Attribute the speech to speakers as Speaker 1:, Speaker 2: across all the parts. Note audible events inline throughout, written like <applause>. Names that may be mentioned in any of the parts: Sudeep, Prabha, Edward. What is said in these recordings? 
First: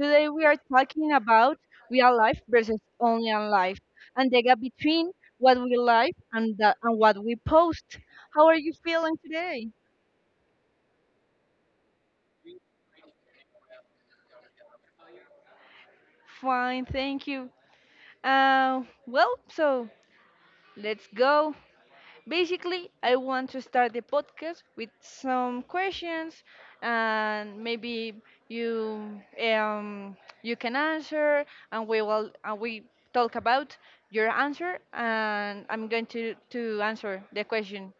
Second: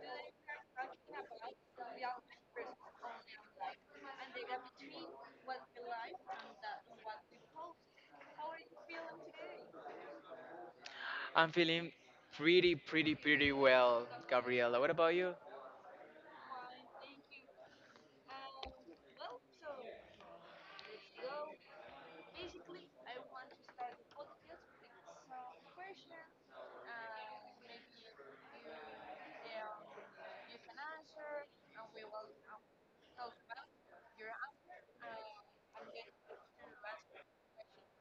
Speaker 1: Today we are talking about real life versus online life and the gap between what we like and, and what we post. How are you feeling today?
Speaker 2: I'm feeling pretty well, Gabriela. What about you?
Speaker 1: Fine, thank you. So let's go. Basically, I want to start the podcast with some questions, and maybe you um, you can answer, and we will and we talk about your answer, and I'm going to answer the question.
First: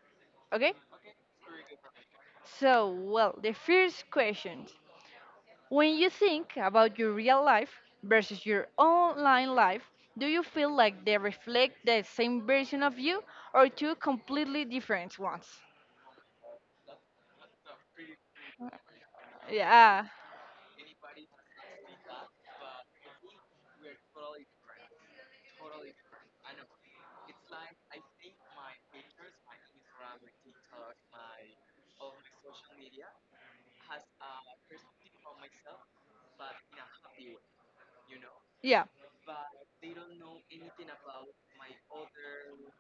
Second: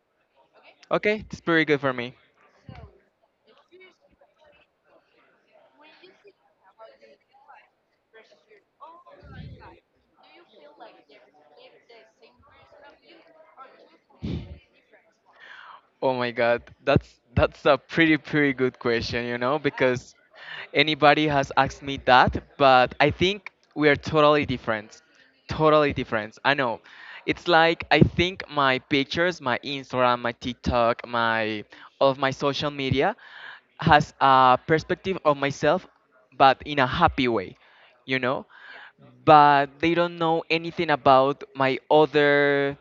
Speaker 1: Okay?
Speaker 2: Okay, it's pretty good for me.
Speaker 1: The first question: when you think about your real life versus your online life, do you feel like they reflect the same version of you, or two completely different ones?
Speaker 2: Oh my god, that's a pretty good question, you know,
Speaker 1: Yeah,
Speaker 2: because anybody has asked me that, but I think we are totally different. Totally different. I know. It's like I think my pictures, my Instagram, my TikTok, my all of my social media has a perspective of myself but in a happy way, you know?
Speaker 1: yeah,
Speaker 2: But they don't know anything about my other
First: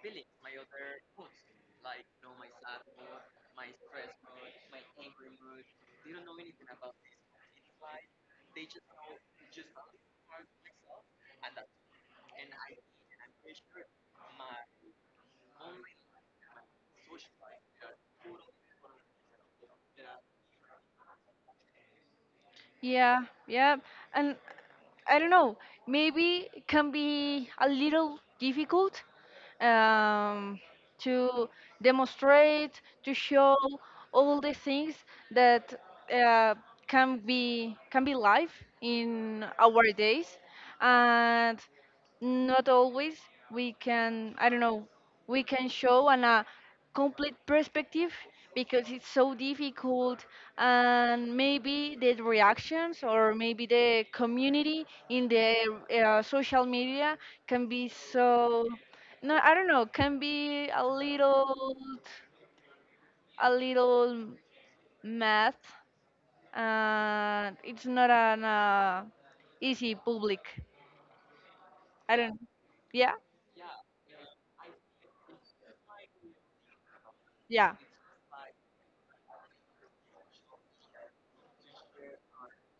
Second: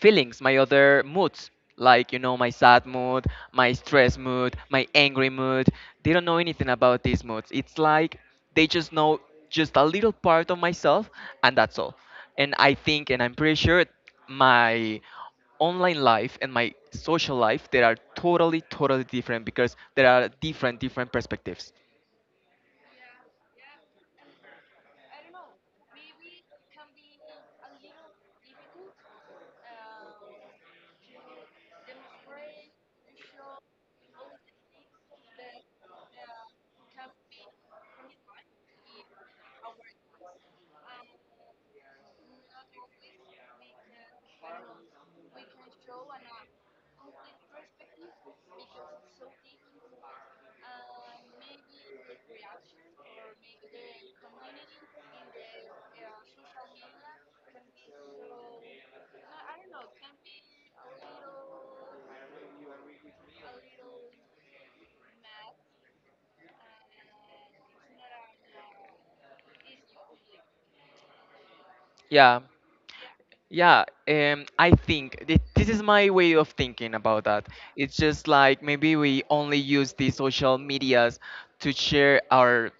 Speaker 2: feelings, my other moods, like, you know, my sad mood, my stress mood, my angry mood. They don't know anything about these moods. It's like they just know just a little part of myself, and that's all. And I think, and I'm pretty sure, my online life and my social life they are totally totally different because there are different different perspectives
Speaker 1: yeah, yeah. And I don't know, maybe it can be a little difficult um, to demonstrate, to show all the things that uh, can be live in our days. And not always we can, I don't know, we can show on a complete perspective because it's so difficult, and maybe the reactions or maybe the community in the social media can be so, no, I don't know, can be a little, a little mad. And it's not an easy public. I don't.
Speaker 2: yeah.
Speaker 1: Yeah
Speaker 2: Yeah, I think this is my way of thinking about that.
Speaker 1: yeah.
Speaker 2: It's just like maybe we only use the social medias to share our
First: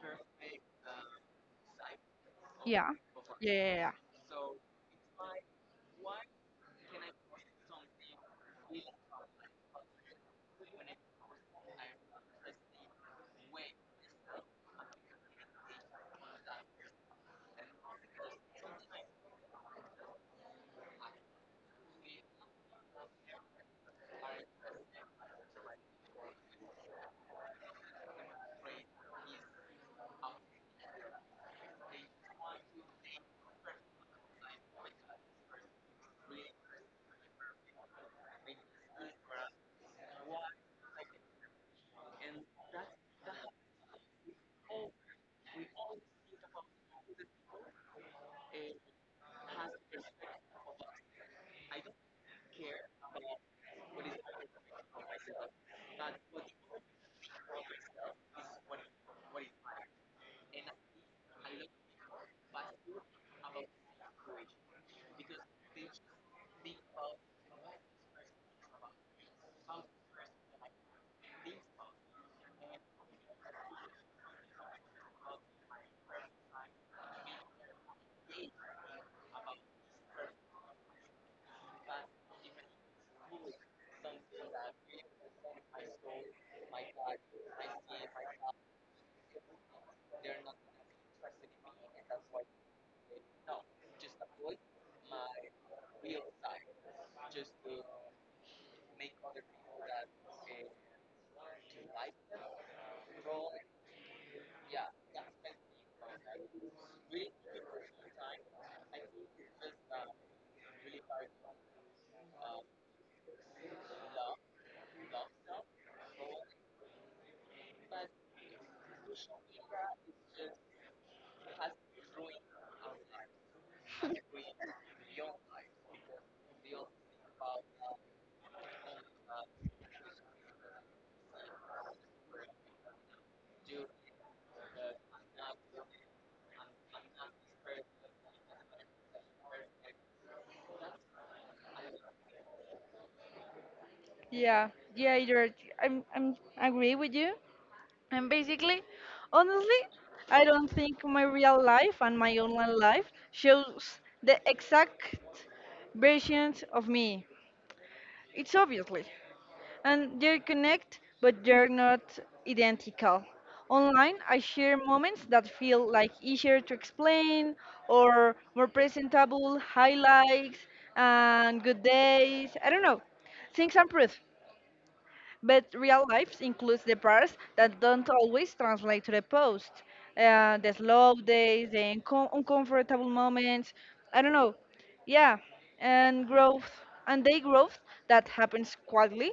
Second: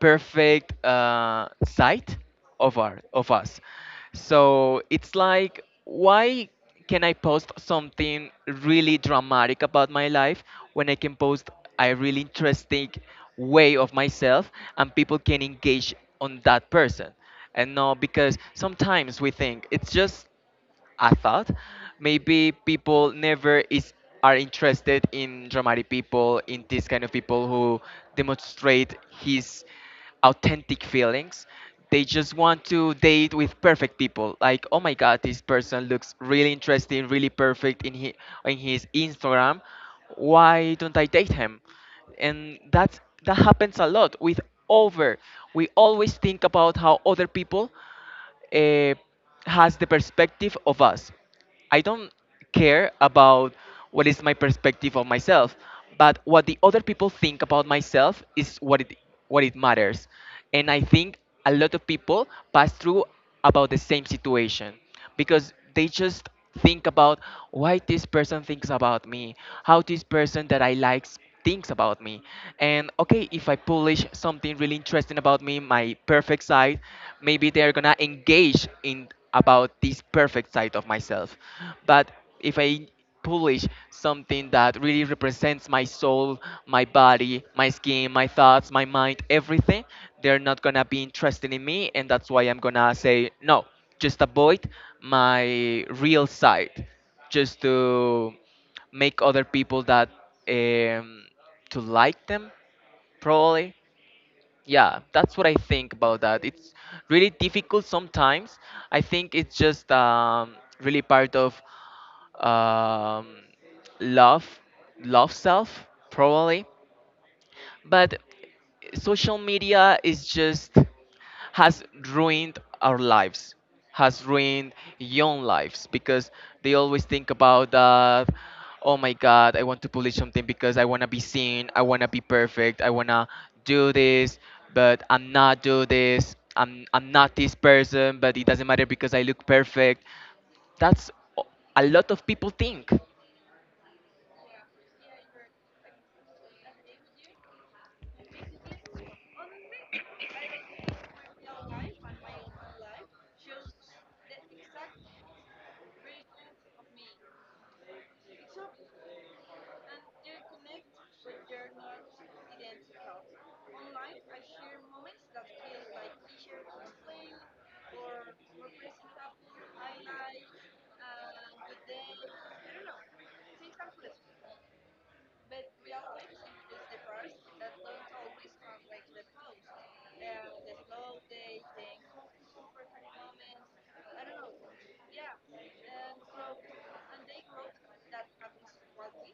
Speaker 2: perfect side of
Speaker 1: Yeah.
Speaker 2: our of
Speaker 1: Yeah,
Speaker 2: us.
Speaker 1: yeah, yeah.
Speaker 2: So it's like, why can I post something really dramatic about my life when I can post a really interesting way of myself and people can engage on that person? And no, because sometimes we think it's just I thought maybe people never is are interested in dramatic people, in this kind of people who demonstrate his authentic feelings. They just want to date with perfect people. Like, oh my god, this person looks really interesting, really perfect in his Instagram. Why don't I date him? And that happens a lot with over we always think about how other people uh, has the perspective of us. I don't care about what is my perspective of myself, but what the other people think about myself is what it matters. And I think a lot of people pass through about the same situation because they just think about why this person thinks about me, how this person that I like thinks about me. And okay, if I publish something really interesting about me, my perfect side, maybe they're gonna engage in about this perfect side of myself. But if I publish something that really represents my soul, my body, my skin, my thoughts, my mind, everything, they're not gonna be interested in me, and that's why I'm gonna say no. Just avoid my real side, just to make other people that um, to like them, probably. Yeah, that's what I think about that. It's really difficult sometimes. I think it's just really part of um, love love self probably but social media is just has ruined our lives has ruined young lives because they always think about that oh my god I want to publish something because I want to be seen I want to be perfect I want to do this but I'm not do this I'm not this person but it doesn't matter because I look perfect that's a lot of people think.
Speaker 1: Yeah, yeah, you're, I'm I agree with you. And basically, honestly, I don't think my real life and my online life shows the exact versions of me. It's obviously. And they connect, but they're not identical. Online, I share moments that feel like easier to explain or more presentable, highlights and good days. I don't know. Things improve, but real life includes the parts that don't always translate to the post. The slow days, the uncomfortable moments. I don't know. Yeah, and growth, and they growth that happens quietly.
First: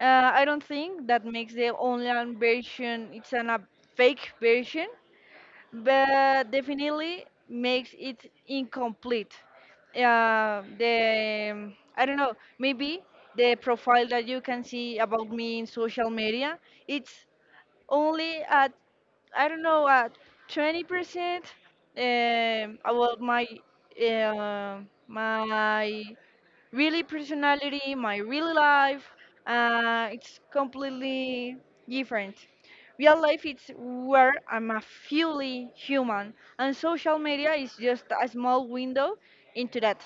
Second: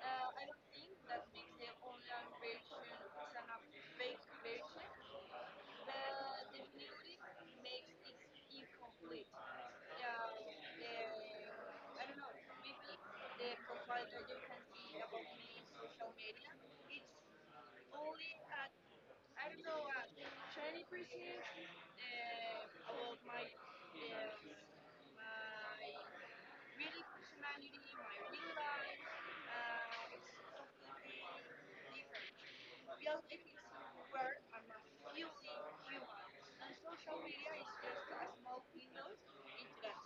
Speaker 1: I don't think that makes the online version a fake version, but definitely makes it incomplete. The I don't know, maybe the profile that you can see about me in social media, it's only at, I don't know, at 20% about uh, my really personality, my real life. It's completely different. Real life is where I'm a fully human, and social media is just a small window into that.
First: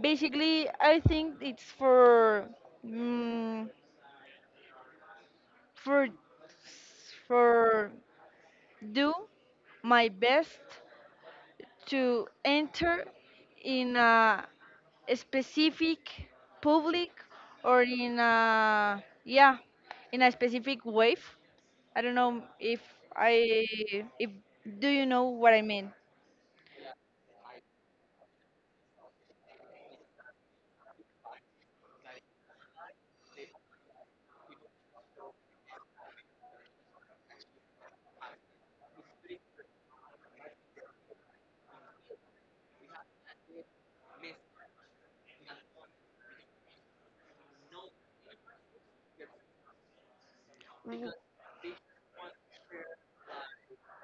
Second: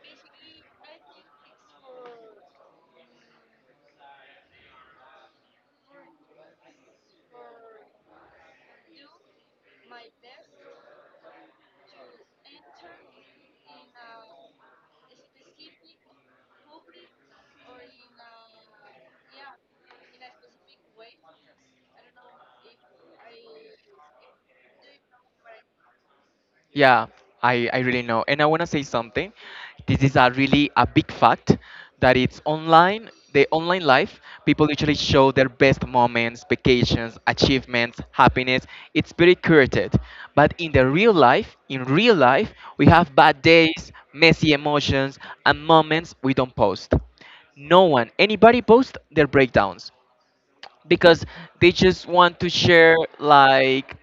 Speaker 1: Basically, I think it's for mm, for for do my best to enter in a specific public or in a, yeah, in a specific wave. I don't know if i if Do you know what I mean?
Speaker 2: Yeah, I really know. And I want to say something. This is a really a big fact that it's online, the online life, people literally show their best moments, vacations, achievements, happiness. It's very curated. But in the real life, in real life, we have bad days, messy emotions, and moments we don't post no one, anybody post their breakdowns because they just want to share like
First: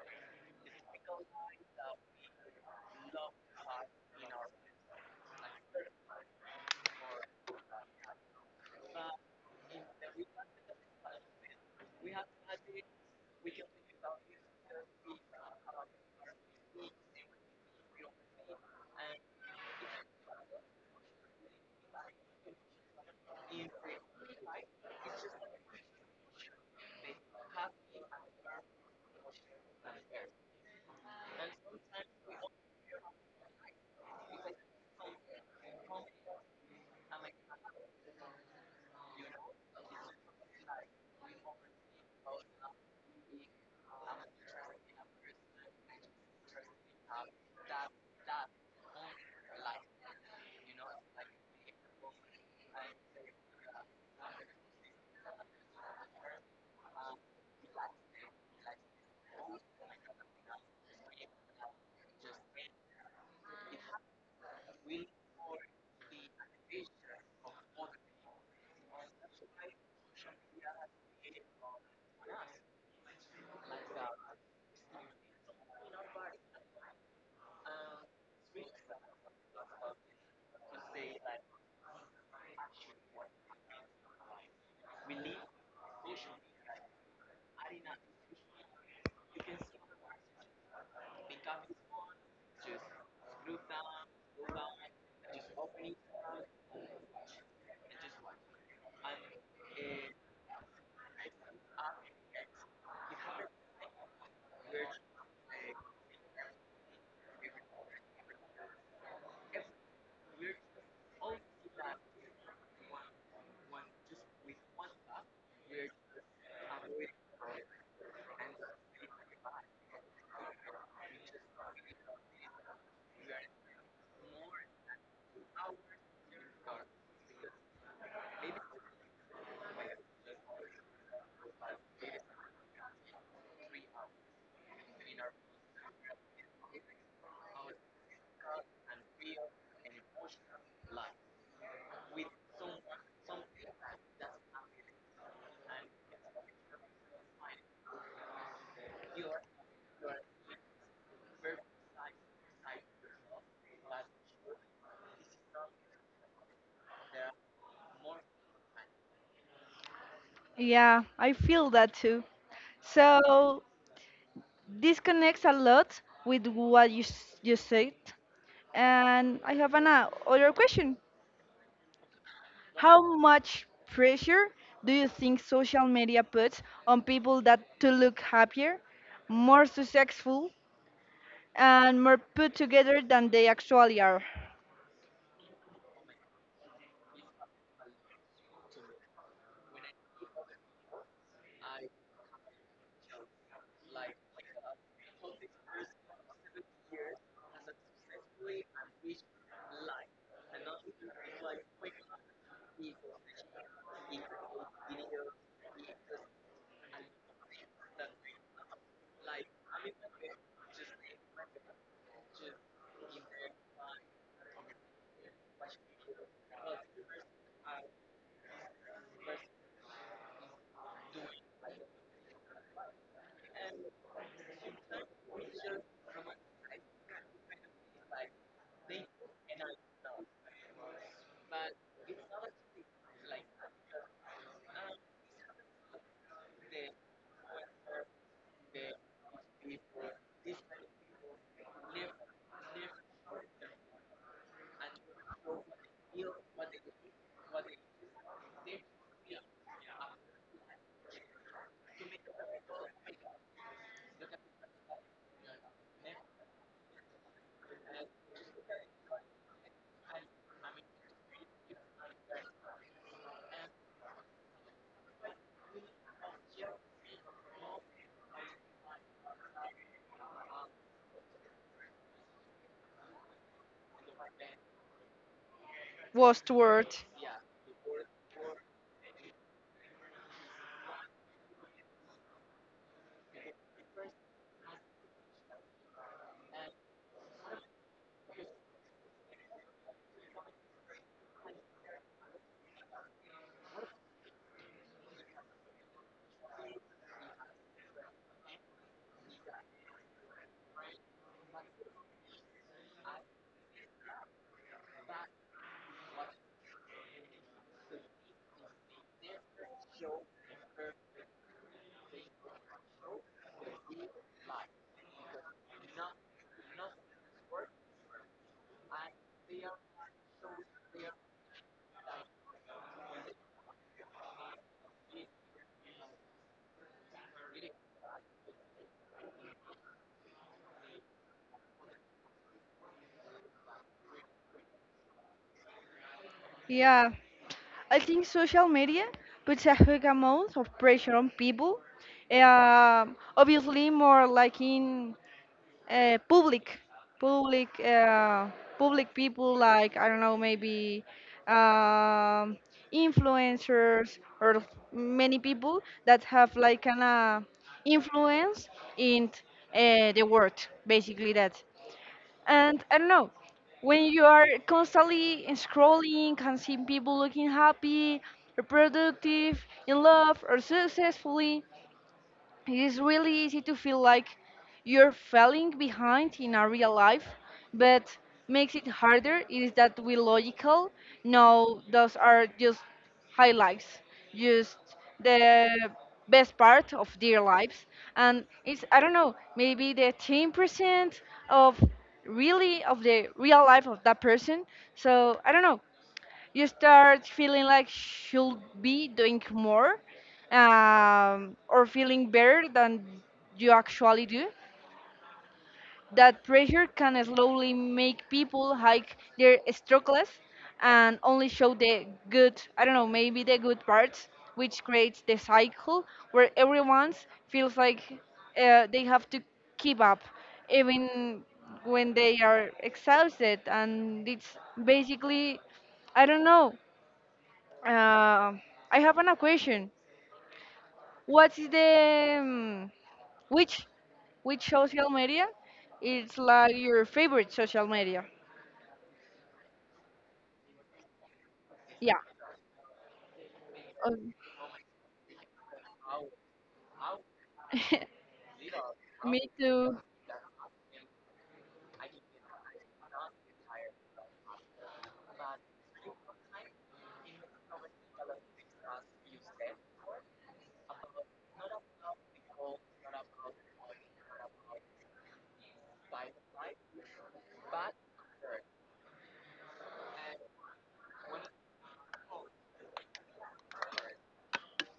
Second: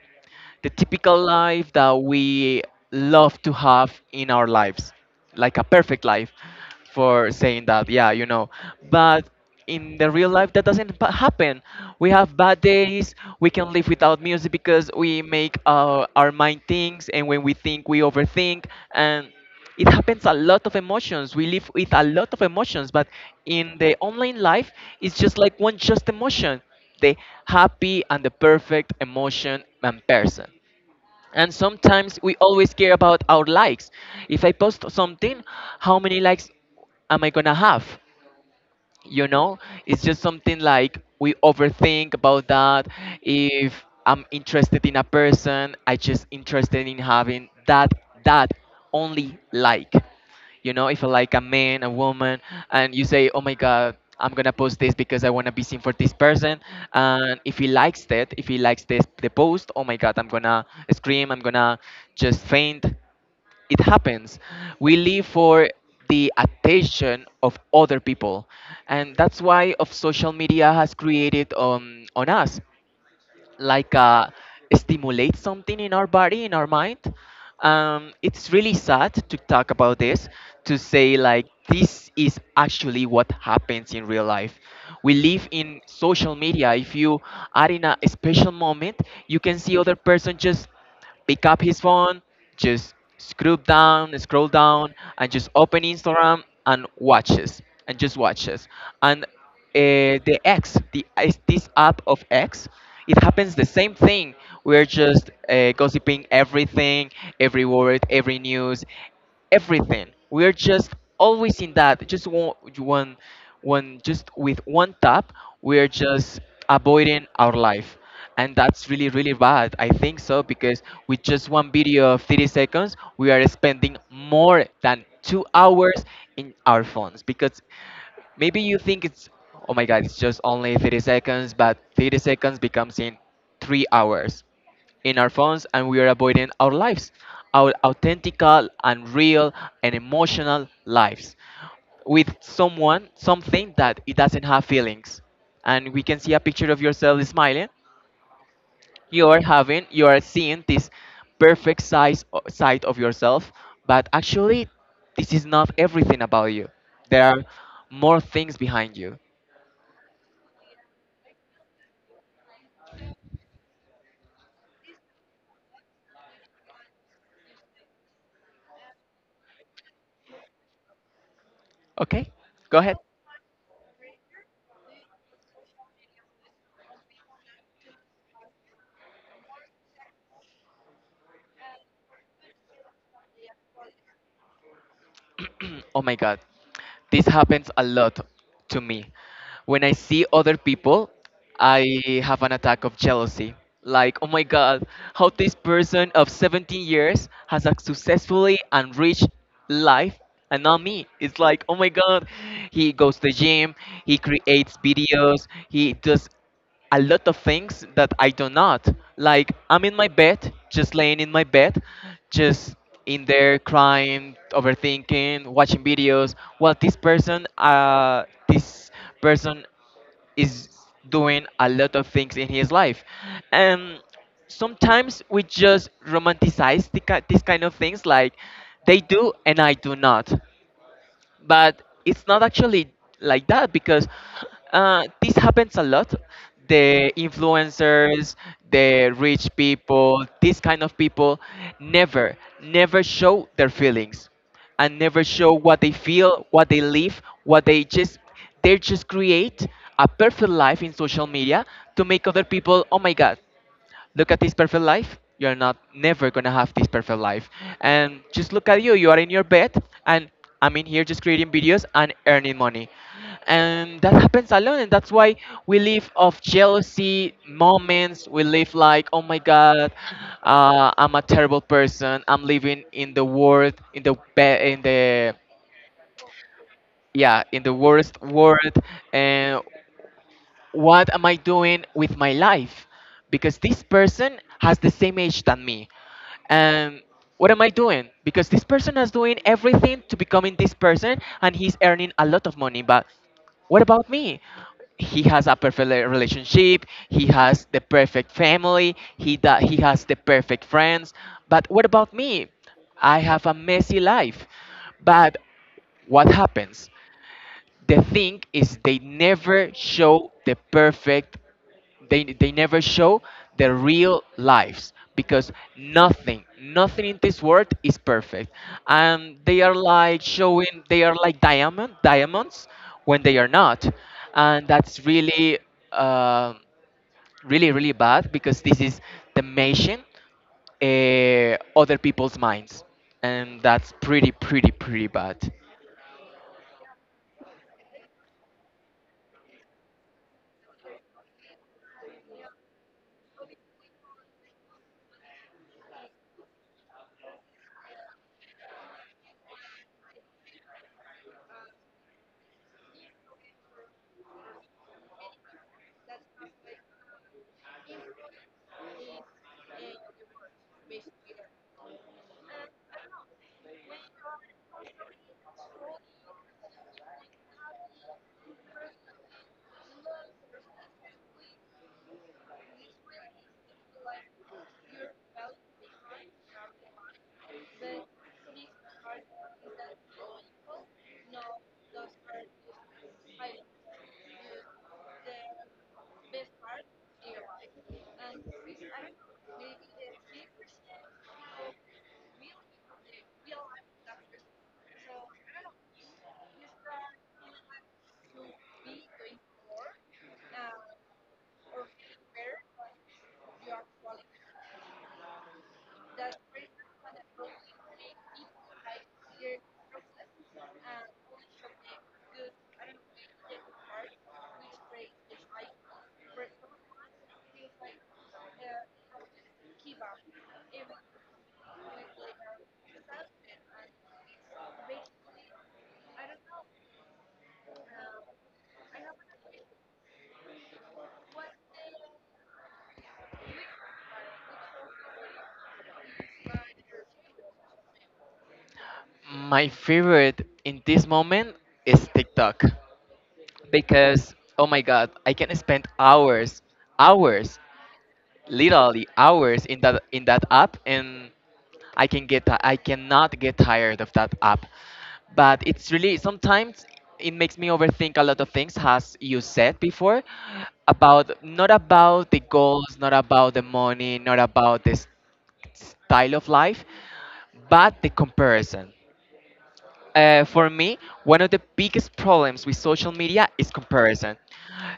Speaker 2: the typical life that we love to have in our lives, like a perfect life, for saying that, yeah, you know. But in the real life, that doesn't pa- happen. We have bad days. We can live without music because we make our mind things, and when we think, we overthink, and it happens a lot of emotions we live with a lot of emotions but in the online life it's just like one just emotion the happy and the perfect emotion and person and sometimes we always care about our likes if I post something how many likes am I gonna have you know it's just something like we overthink about that if I'm interested in a person I just interested in having that only like you know if I like a man a woman and you say oh my god I'm gonna post this because I want to be seen for this person and if he likes that if he likes this the post oh my god I'm gonna scream I'm gonna just faint it happens. We live for the attention of other people, and that's why of social media has created on us like stimulate something in our body, in our mind. It's really sad to talk about this, to say like this is actually what happens in real life. We live in social media. If you are in a special moment, you can see other person just pick up his phone, just scroll down, and just open Instagram and watches and just watches. And the X, the is this app of X, it happens the same thing. We're just gossiping everything, every word, every news everything. We are just always in that. Just one just with one tap, we are just avoiding our life. And that's really, really bad. I think so because with just one video of 30 seconds, we are spending more than 2 hours in our phones because maybe you think it's oh my god it's just only 30 seconds but 30 seconds becomes in 3 hours in our phones and we are avoiding our lives, our authentical and real and emotional lives with someone, something that it doesn't have feelings. And we can see a picture of yourself smiling. You are having, you are seeing this perfect side of yourself, but actually, this is not everything about you. There are more things behind you.
Speaker 1: Yeah, I feel that too. So this connects a lot with what you said, and I have an other question.
Speaker 2: Okay, go ahead.
Speaker 1: How much pressure do you think social media puts on people that to look happier, more successful, and more put together than they actually are?
Speaker 2: <clears throat> Oh my god this happens a lot to me when I see other people I have an attack of jealousy like oh my god how this person of 17 years has a successfully and rich life and not me it's like oh my god he goes to the gym he creates videos he does a lot of things that I do not. Like I'm in my bed, just laying in my bed, just in there crying, overthinking, watching videos. Well, this person, this person is doing a lot of things in his life, and sometimes we just romanticize these kind of things like they do and I do not but it's not actually like that because this happens a lot. The influencers, the rich people, these kind of people never, never show their feelings and never show what they feel, what they live, what they just create a perfect life in social media to make other people, oh my god, look at this perfect life you're not never gonna have this perfect life and just look at you you are in your bed and I'm in here just creating videos and earning money and that happens a lot and that's why we live of jealousy moments we live like oh my god I'm a terrible person I'm living in the world in the
Speaker 1: Worst word.
Speaker 2: yeah in the worst world and what am I doing with my life? Because this person has the same age than me. And what am I doing? Because this person is doing everything to becoming this person and he's earning a lot of money. But what about me? He has a perfect relationship, he has the perfect family, he has the perfect friends. But what about me? I have a messy life. But what happens? The thing is they never show the perfect they never show the real lives because nothing in this world is perfect and they are like showing they are like diamonds when they are not and that's really um really bad because this is damaging other people's minds and that's pretty bad.
Speaker 1: Yeah, I think social media puts a huge amount of pressure on people. Um, obviously, more like in uh, public, public, uh, public people, like, I don't know, maybe um, influencers or many people that have like an influence in the world. Basically, that. And I don't know, when you are constantly scrolling and seeing people looking happy or productive, in love or successfully, it is really easy to feel like you're falling behind in our real life. But makes it harder is that, we logical, no, those are just highlights, just the best part of their lives, and it's, I don't know, maybe the 10% of really of the real life of that person. So, I don't know, you start feeling like should be doing more, or feeling better than you actually do. That pressure can slowly make people hike their struggles and only show the good, I don't know, maybe the good parts, which creates the cycle where everyone feels like they have to keep up even when they are exhausted. And it's basically, I don't know, uh, I have an question. What is the which which social media is like your favorite social media?
Speaker 2: My favorite in this moment is
Speaker 1: Yeah.
Speaker 2: TikTok
Speaker 1: Um,
Speaker 2: because oh my god, I can spend hours, hours, literally
Speaker 1: <laughs> me
Speaker 2: hours
Speaker 1: too.
Speaker 2: in that app and I can I cannot get tired of that app. But it's really sometimes it makes me overthink a lot of things as you said before about not about the goals, not about the money, not about this style of life, but the comparison. For me, one of the biggest problems with social media is comparison.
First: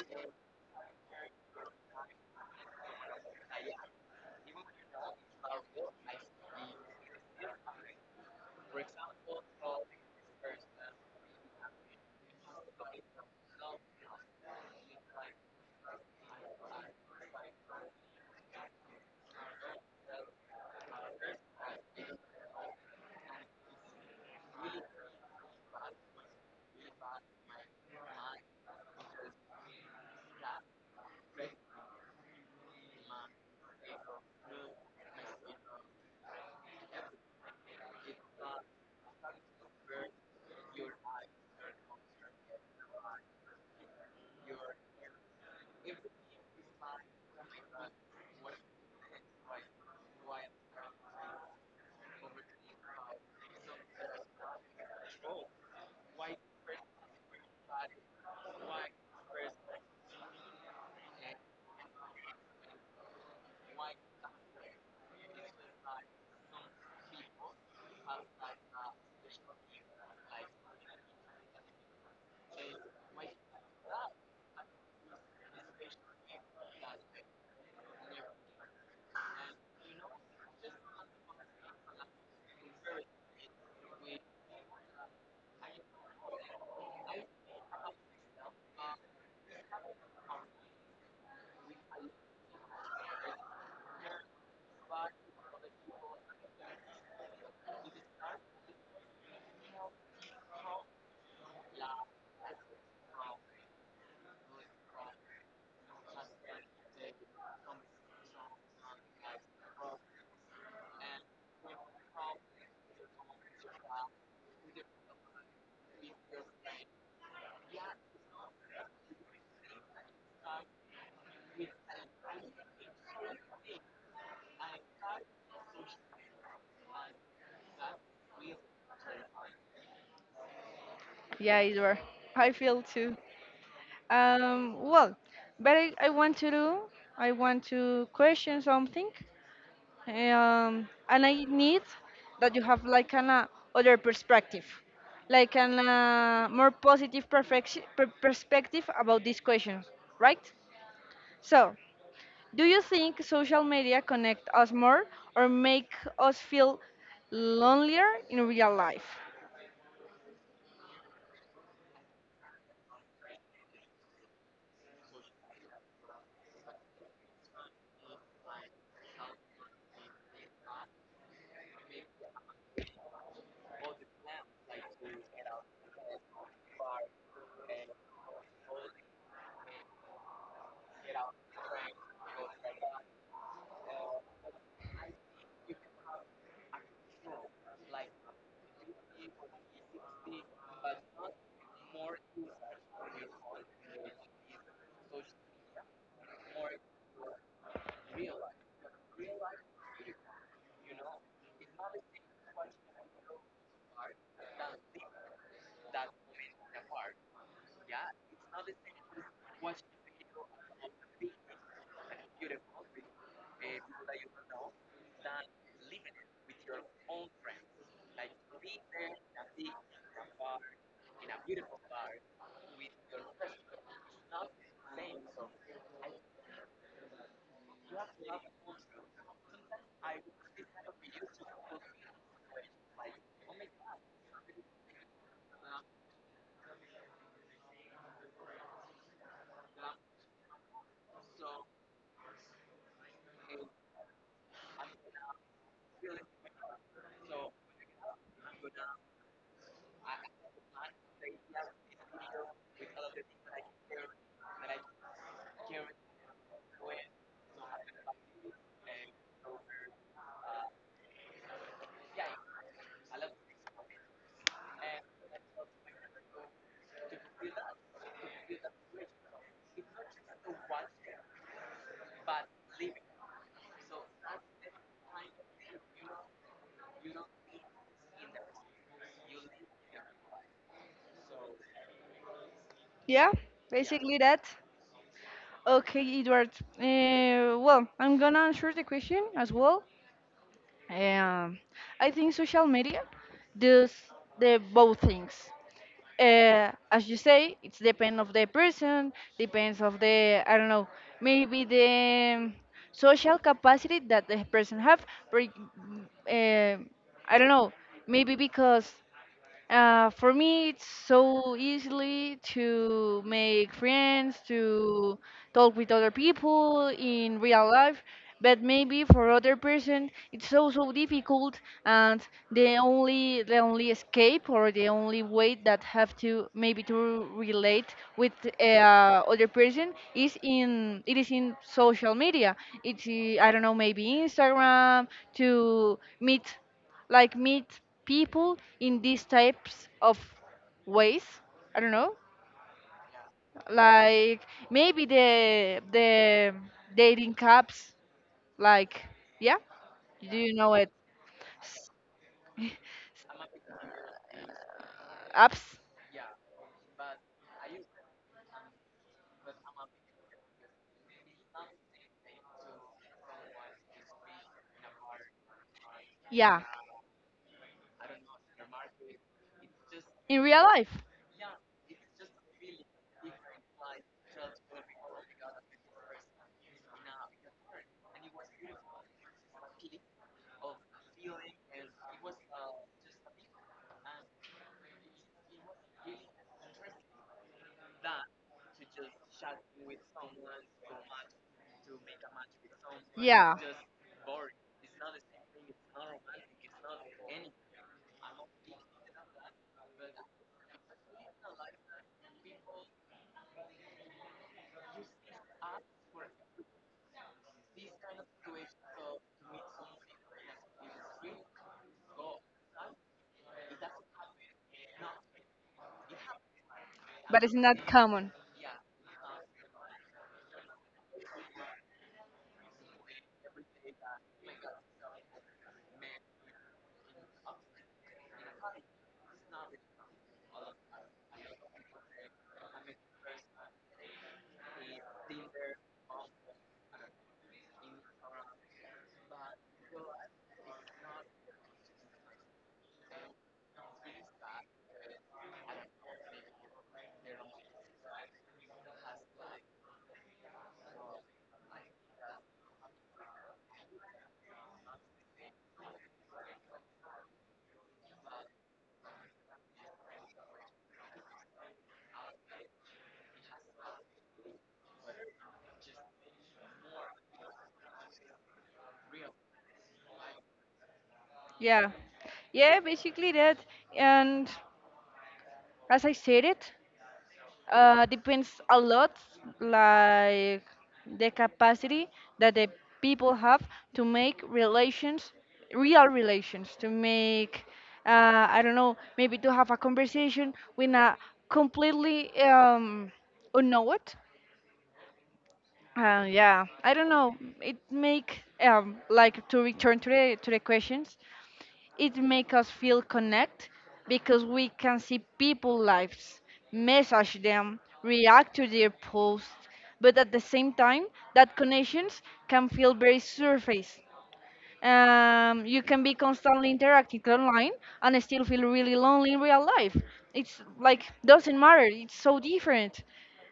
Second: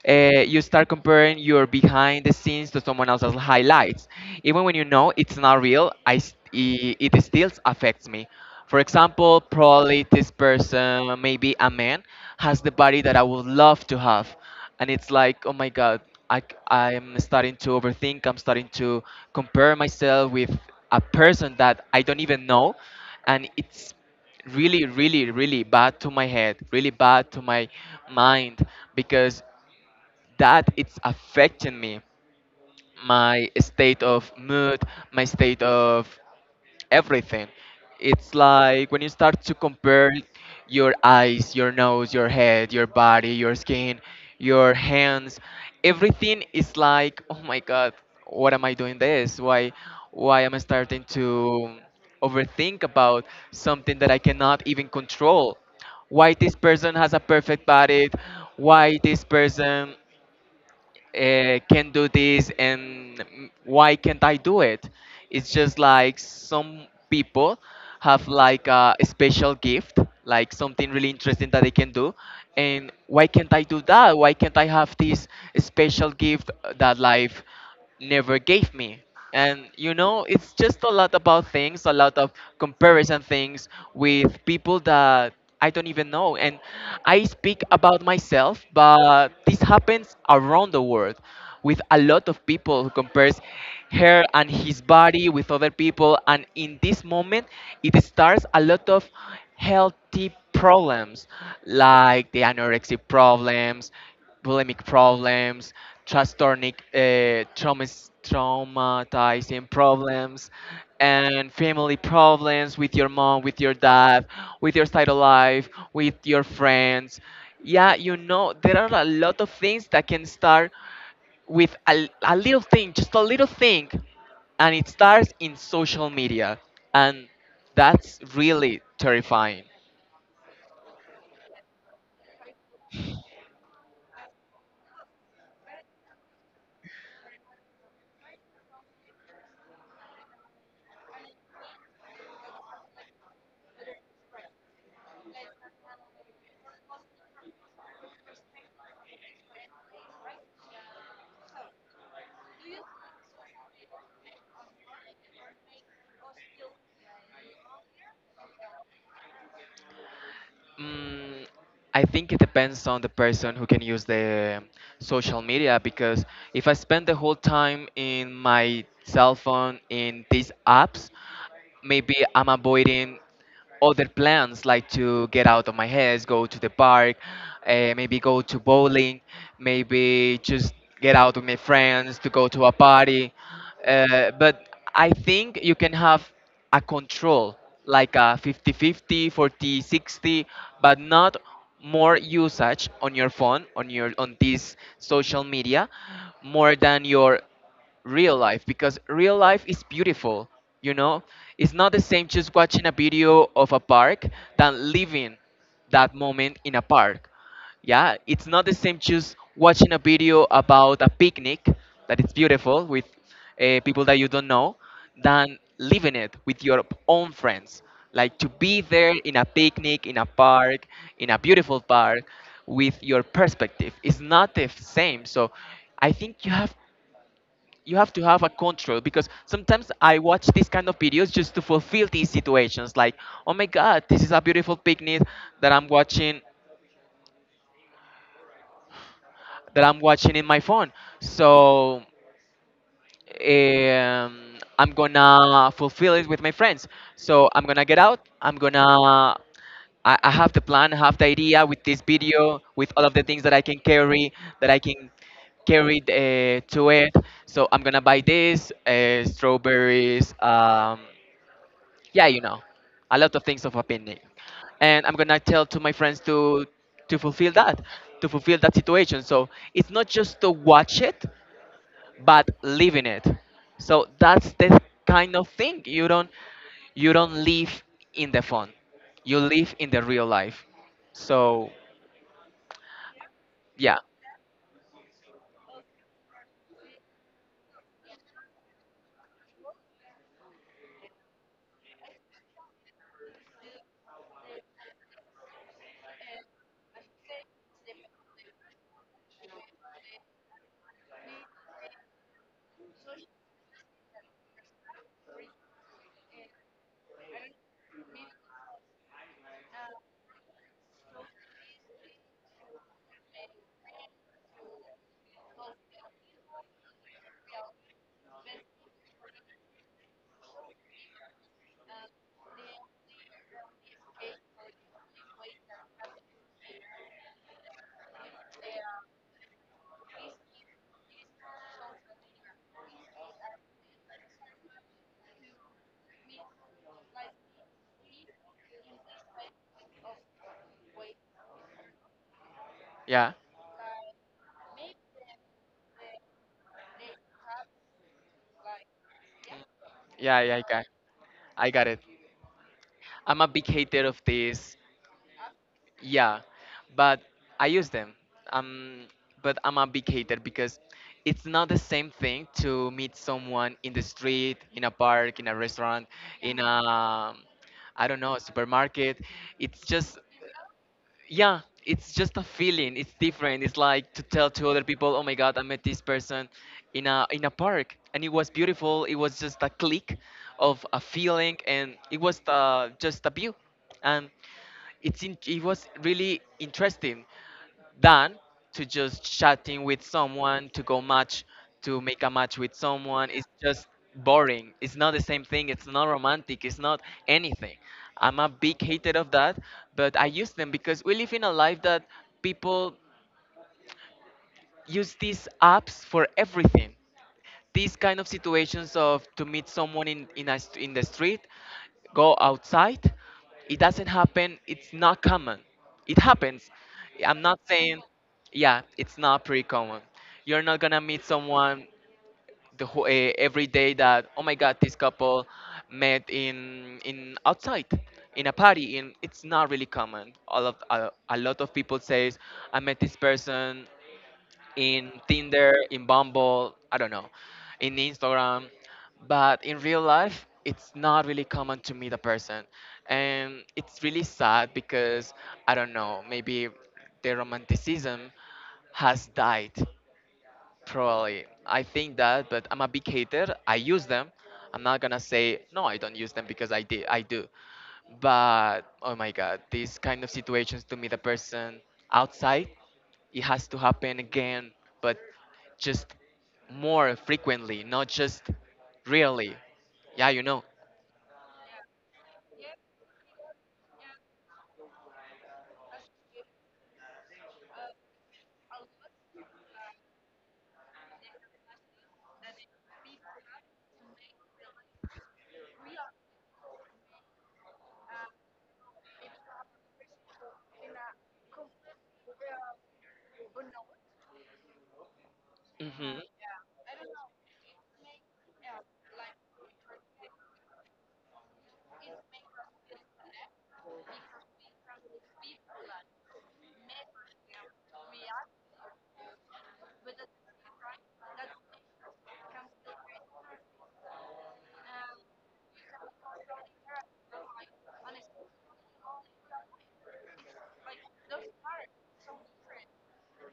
Speaker 2: You start comparing your behind the scenes to someone else's highlights. Even when you know it's not real, it still affects me. For example, probably this person, maybe a man, has the body that I would love to have. And it's like, oh my God, I am starting to overthink. I'm starting to compare myself with a person that I don't even know. And it's really bad to my head, really bad to my mind, because that it's affecting me, my state of mood, my state of everything. It's like when you start to compare your eyes, your nose, your head, your body, your skin, your hands, everything is like, oh my god, what am I doing this? Why am I starting to overthink about something that I cannot even control? Why this person has a perfect body? Why this person can do this and why can't I do it? It's just like some people have like a special gift, like something really interesting that they can do. And why can't I do that? Why can't I have this special gift that life never gave me. And you know, it's just a lot about things, a lot of comparison things with people that I don't even know. And I speak about myself, but this happens around the world with a lot of people who compares her and his body with other people, and in this moment it starts a lot of healthy problems, like the anorexia problems, bulimic problems, transtornic, traumas, traumatizing problems, and family problems with your mom, with your dad, with your side of life, with your friends. Yeah, you know, there are a lot of things that can start with a little thing, just a little thing, and it starts in social media. And that's really terrifying.
Speaker 1: Yeah, it's where I feel too. Well, but I want to do. I want to question something. Um, and I need that you have like an other perspective, like an more positive perfection, per perspective about these questions, right? So, do you think social media connect us more or make us feel lonelier in real life?
Speaker 2: Mm, I think it depends on the person who can use the social media, because if I spend the whole time in my cell phone in these apps, maybe I'm avoiding other plans, like to get out of my house, go to the park, maybe go to bowling, maybe just get out with my friends to go to a party. But I think you can have a control, like a 50-50, 40-60, but not more usage on your phone, on your, on this social media, more than your real life, because real life is beautiful, you know. It's not the same just watching a video of a park than living that moment in a park. Yeah, it's not the same just watching a video about a picnic that is beautiful with people that you don't know, than living it with your own friends. Like to be there in a picnic, in a park, in a beautiful park, with your perspective. It's not the same. So I think you have to have a control, because sometimes I watch these kind of videos just to fulfill these situations. Like, oh my God, this is a beautiful picnic that I'm watching, that I'm watching in my phone. So I'm gonna fulfill it with my friends. So I'm gonna get out. I'm gonna, I have the plan. I have the idea with this video, with all of the things that I can carry, that I can carry to it. So I'm gonna buy this strawberries. Yeah, you know, a lot of things of opinion. And I'm gonna tell to my friends to fulfill that, to fulfill that situation. So it's not just to watch it, but live in it. So that's the kind of thing you don't, you don't live in the phone, you live in the real life. So
Speaker 1: Yeah,
Speaker 2: yeah,
Speaker 1: basically that. Okay, Edward. Well, I'm gonna answer the question as well. Um, I think social media does the both things. Uh, as you say, it's depend of the person, depends of the, I don't know, maybe the social capacity that the person have. For, I don't know, maybe because, for me, it's so easily to make friends, to talk with other people in real life, but maybe for other person, it's so so difficult, and the only escape or the only way that have to maybe to relate with other person is in it is in social media. It's, I don't know, maybe Instagram, to meet, like meet people in these types of ways. I don't know,
Speaker 2: yeah,
Speaker 1: like maybe the dating apps, like, yeah, do
Speaker 2: yeah,
Speaker 1: you
Speaker 2: yeah.
Speaker 1: know it?
Speaker 2: I got
Speaker 1: S-
Speaker 2: it.
Speaker 1: <laughs>
Speaker 2: I'm a big hater of this.
Speaker 1: Apps.
Speaker 2: Yeah, but I use them. Um, but I'm a big hater because it's not the same thing to meet someone in the street, in a park, in a restaurant, in
Speaker 1: Yeah,
Speaker 2: a, I don't know, supermarket. It's just,
Speaker 1: in real life.
Speaker 2: yeah, it's just a feeling. It's different. It's like to tell to other people, oh my God, I met this person in a park, and it was beautiful. It was just a click of a feeling, and it was just a view. And it was really interesting than to just chatting with someone, to go match, to make a match with someone. It's
Speaker 1: Yeah.
Speaker 2: just boring. It's not the same thing. It's not romantic. It's not anything. I'm a big hater of that, but I use them because we live in a life that people use these apps for everything. These kind of situations of to meet someone in in the street, go outside, it doesn't happen. It's not common. It happens, I'm
Speaker 1: But it's
Speaker 2: not
Speaker 1: not
Speaker 2: saying.
Speaker 1: common.
Speaker 2: Yeah, it's not pretty common. You're not gonna meet someone every day that, oh my god, this couple met in outside, in a party in. It's not really common. All of a lot of people says, I met this person in Tinder, in Bumble, I don't know, in Instagram. But in real life, it's not really common to meet a person. And it's really sad because, I don't know, maybe the romanticism has died, probably. I think that, but I'm a big hater. I use them. I'm not gonna say no, I don't use them, because I do. But oh my god, these kind of situations to meet a person outside, it has to happen again, but just more frequently, not just really. Yeah, you know.
Speaker 1: Yeah. Yeah, basically that. And as I said it, uh, depends a lot, like the capacity that the people have to make relations, real relations, to make, I don't know, maybe to have a conversation with a completely unknown.
Speaker 2: Hmm.
Speaker 1: Yeah, I don't know. It make, like to return to the questions. It makes us feel connect because we can see people lives, message them, react to their posts, but at the same time, that connections can feel very surface. You can be constantly interacting online and still feel really lonely in real life. It's like doesn't matter. It's so different,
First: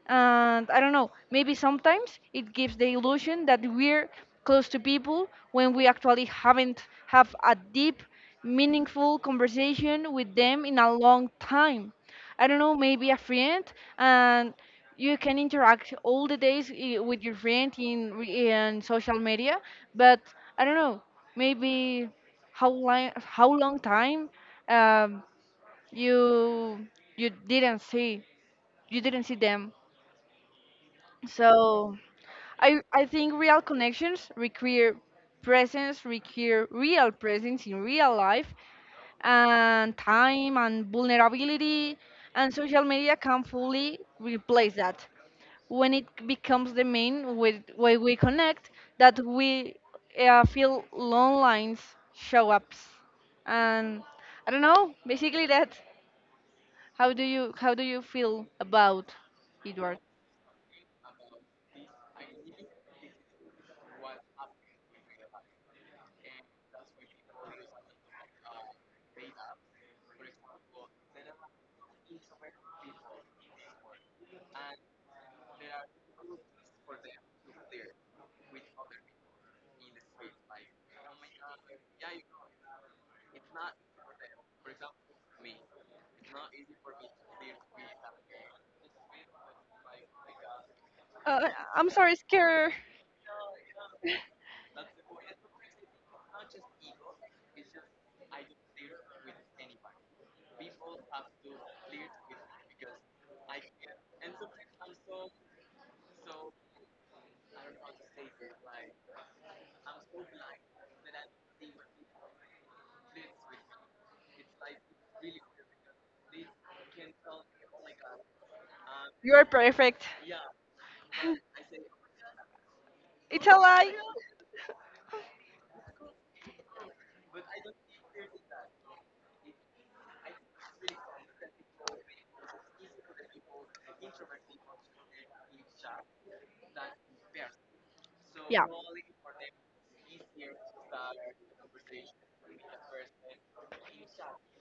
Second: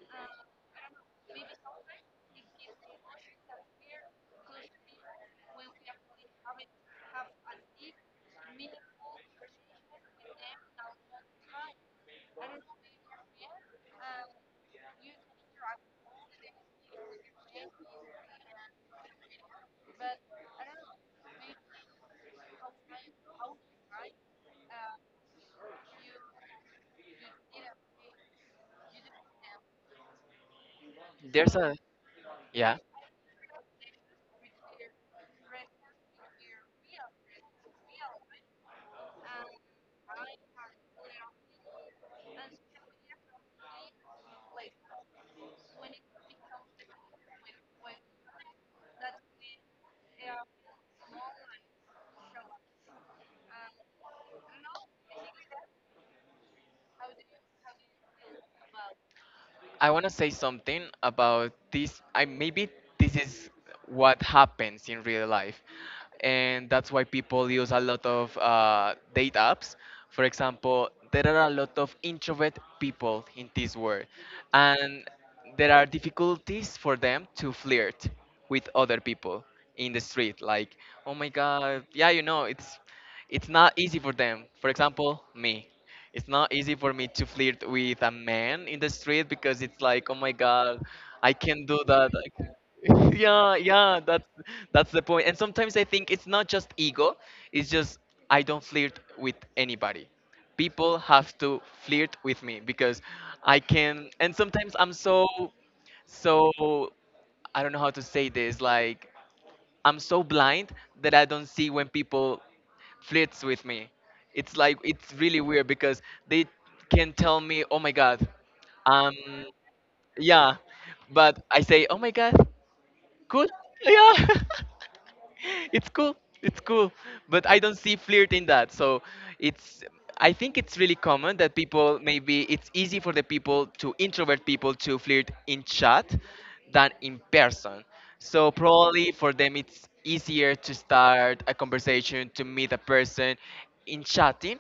Speaker 1: and I don't know. Maybe sometimes it gives the illusion that we're close to people when we actually haven't have a deep, meaningful conversation with them in a long time. I don't know, maybe a friend, and you can interact all the days, with your friend in social media, but I don't know, maybe how long time, um, you, you didn't see you didn't see them.
Speaker 2: There's a
Speaker 1: So
Speaker 2: Yeah.
Speaker 1: I think real connections require presence, require real presence in real life, and time and vulnerability, and social media can fully replace that. When it becomes the main with way we connect, that we feel long lines, show ups, and I don't know, basically that. How do you feel about,
Speaker 2: I
Speaker 1: Edward?
Speaker 2: want to say something about this. I, maybe this is what happens in real life, and that's why people use a lot of date apps. For example, there are a lot of introvert people in this world, and there are difficulties for them to flirt with other people in the street. Like, oh my God, yeah, you know, it's not easy for them. For example, me, it's not easy for me to flirt with a man in the street, because it's like, oh my god, I
Speaker 1: Uh,
Speaker 2: can do
Speaker 1: I'm
Speaker 2: that.
Speaker 1: sorry,
Speaker 2: I
Speaker 1: Scare.
Speaker 2: can- <laughs> Yeah, yeah, that's the point. And sometimes I think it's not just ego, it's just I don't flirt with anybody. People have to flirt with me, because I can, and sometimes I'm so I don't know how to say this, like I'm so blind that I don't see when people flirts with me. It's like, it's really weird, because they can tell me, "Oh my god, um,
Speaker 1: You are perfect.
Speaker 2: yeah," but I say, "Oh my god,
Speaker 1: It's
Speaker 2: cool,
Speaker 1: a lie.
Speaker 2: yeah." <laughs> It's cool, it's cool, but I don't see flirt in that. So it's, I think it's really common that people maybe it's easy for the people, to introvert people, to flirt in chat than in person. So probably for them it's easier to start a conversation, to meet a person in
Speaker 1: Yeah,
Speaker 2: chatting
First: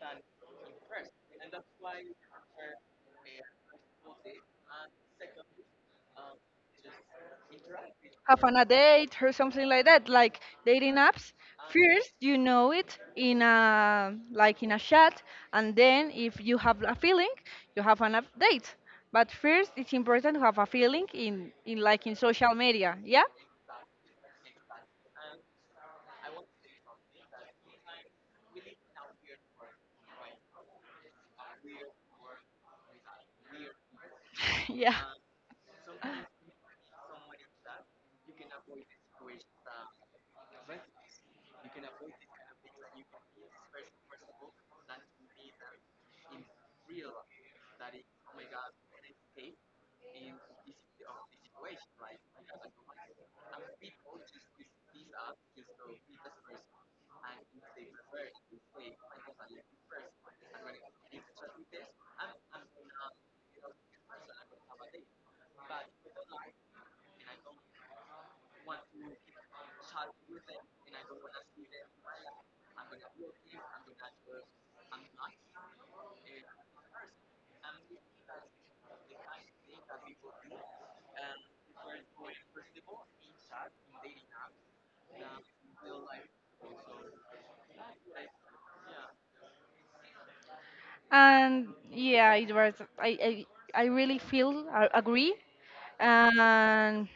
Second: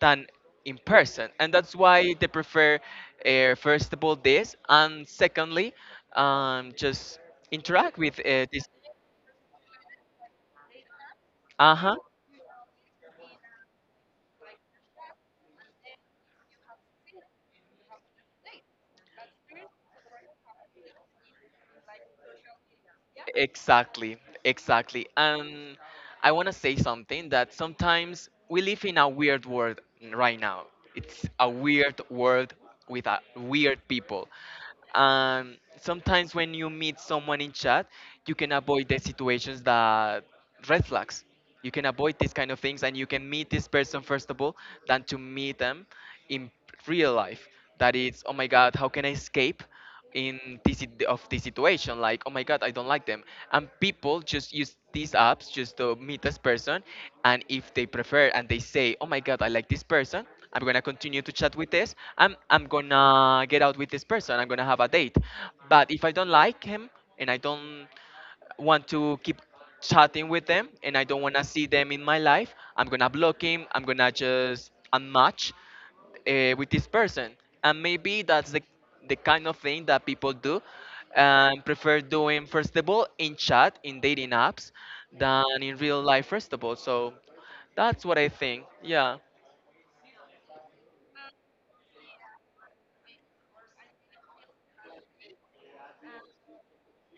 Speaker 2: than in person, and that's why they prefer, first of all this, and secondly, just interact with
Speaker 1: have an a
Speaker 2: this.
Speaker 1: date or something like that, like dating apps,
Speaker 2: Uh-huh.
Speaker 1: first you know it in a, like in a chat, and then if you have a feeling, you have an update, but first it's important to have a feeling in, like in social media, yeah.
Speaker 2: Exactly, exactly. And I want to say something that sometimes we live in a weird world right now. It's a weird world with a weird people.
Speaker 1: <laughs> Yeah.
Speaker 2: And sometimes when you meet someone in chat, you can avoid the situations that red flags. You can avoid these kind of things, and you can meet this person first of all than to meet them in real life. That is, oh my god, how can I escape? In this situation, like oh my god, I don't like them. And people just use these apps just to meet this person, and if they prefer and they say, oh my god, I like this person, I'm gonna continue to chat with this, I'm gonna get out with this person, I'm gonna have a date. But if I don't like him, and I don't want to keep chatting with them, and I don't want to see them in my life, I'm going to block him. I'm going to just unmatch with this person. And maybe that's the kind of thing that people do and prefer doing, first of all, in chat, in dating apps, than in real life, first of all. So that's what I think. Yeah.
Speaker 1: And yeah, it was. I really feel I agree. And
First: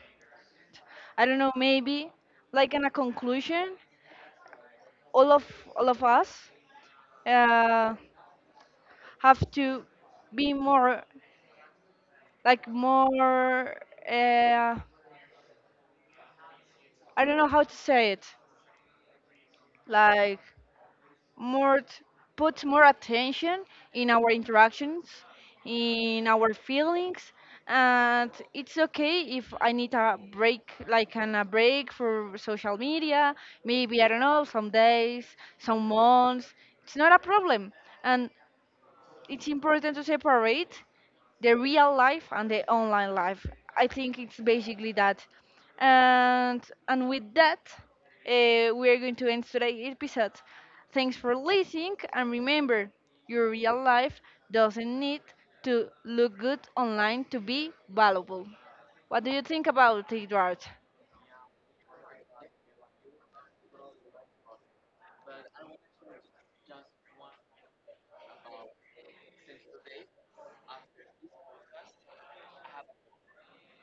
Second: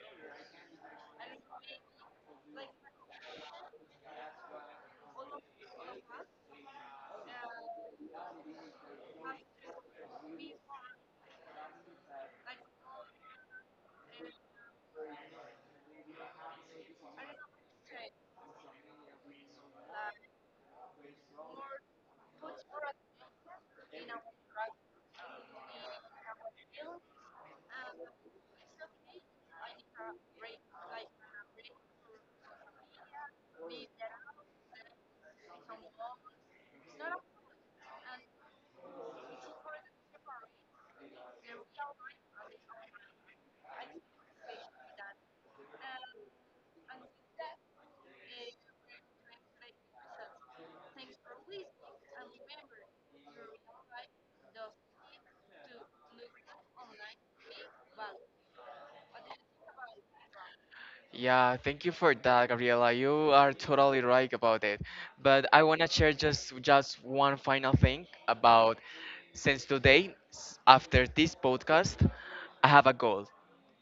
Speaker 1: I don't know, maybe like in a conclusion, all of all of us, uh, have to be more, like more. Uh, I don't know how to say it. Like more t- put more attention in our interactions, in our feelings, and it's okay if I need a break, like a break for social media. Maybe, I don't know, some days, some months. It's not a problem, and it's important to separate the real life and the online life. I think it's basically that. And with that, we are going to end today's episode. Thanks for listening, and remember, your real life doesn't need to look good online to be valuable. What do you think about it, Eduard?
Speaker 2: Yeah, thank you for that, Gabriela. You are totally right about it. But I want to share just one final thing about, since today, after this podcast, I have a goal,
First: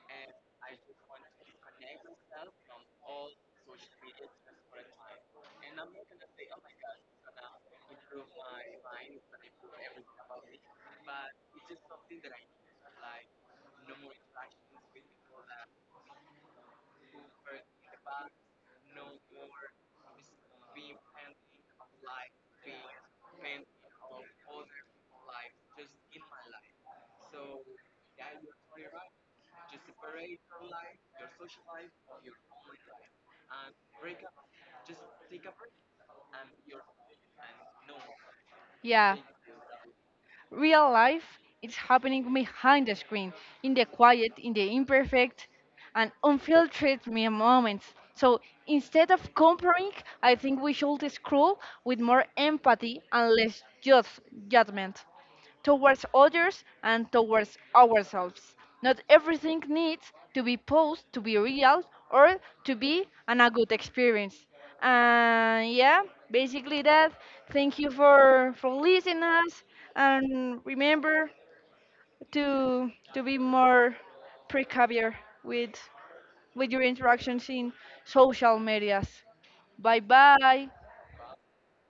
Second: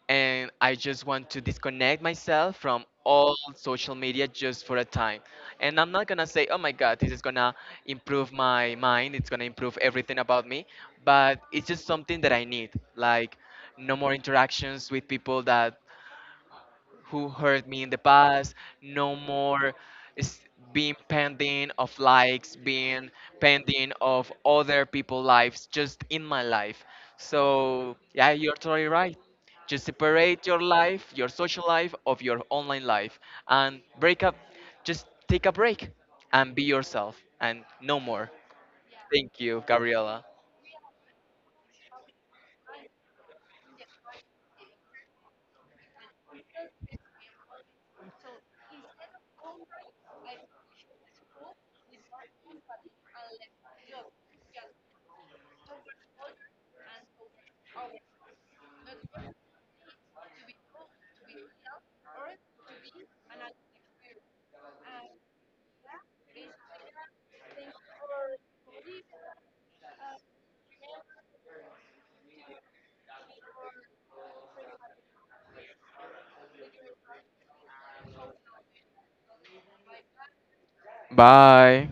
Speaker 2: and I just want to disconnect myself from all social media just for a time. And I'm not gonna say, oh my god, this is gonna improve my mind, it's gonna improve everything about me, but it's just something that I need. Like, no more interactions with people that who hurt me in the past, no more is being pending of likes, being pending of other people's lives, just in my life. So yeah, you're totally right. Just separate your life, your social life, of your online life, and break up. Just take a break and be yourself and no more.
Speaker 1: Yeah.
Speaker 2: Thank you, Gabriela.
Speaker 1: Real life is happening behind the screen, in the quiet, in the imperfect, and unfiltered moments. So instead of comparing, I think we should scroll with more empathy and less judgment towards others and towards ourselves. Not everything needs to be posed to be real or to be a good experience. And yeah, basically that. Thank you for listening us and remember to be more precavure with with your interactions in social medias. Bye bye.
Speaker 2: Bye.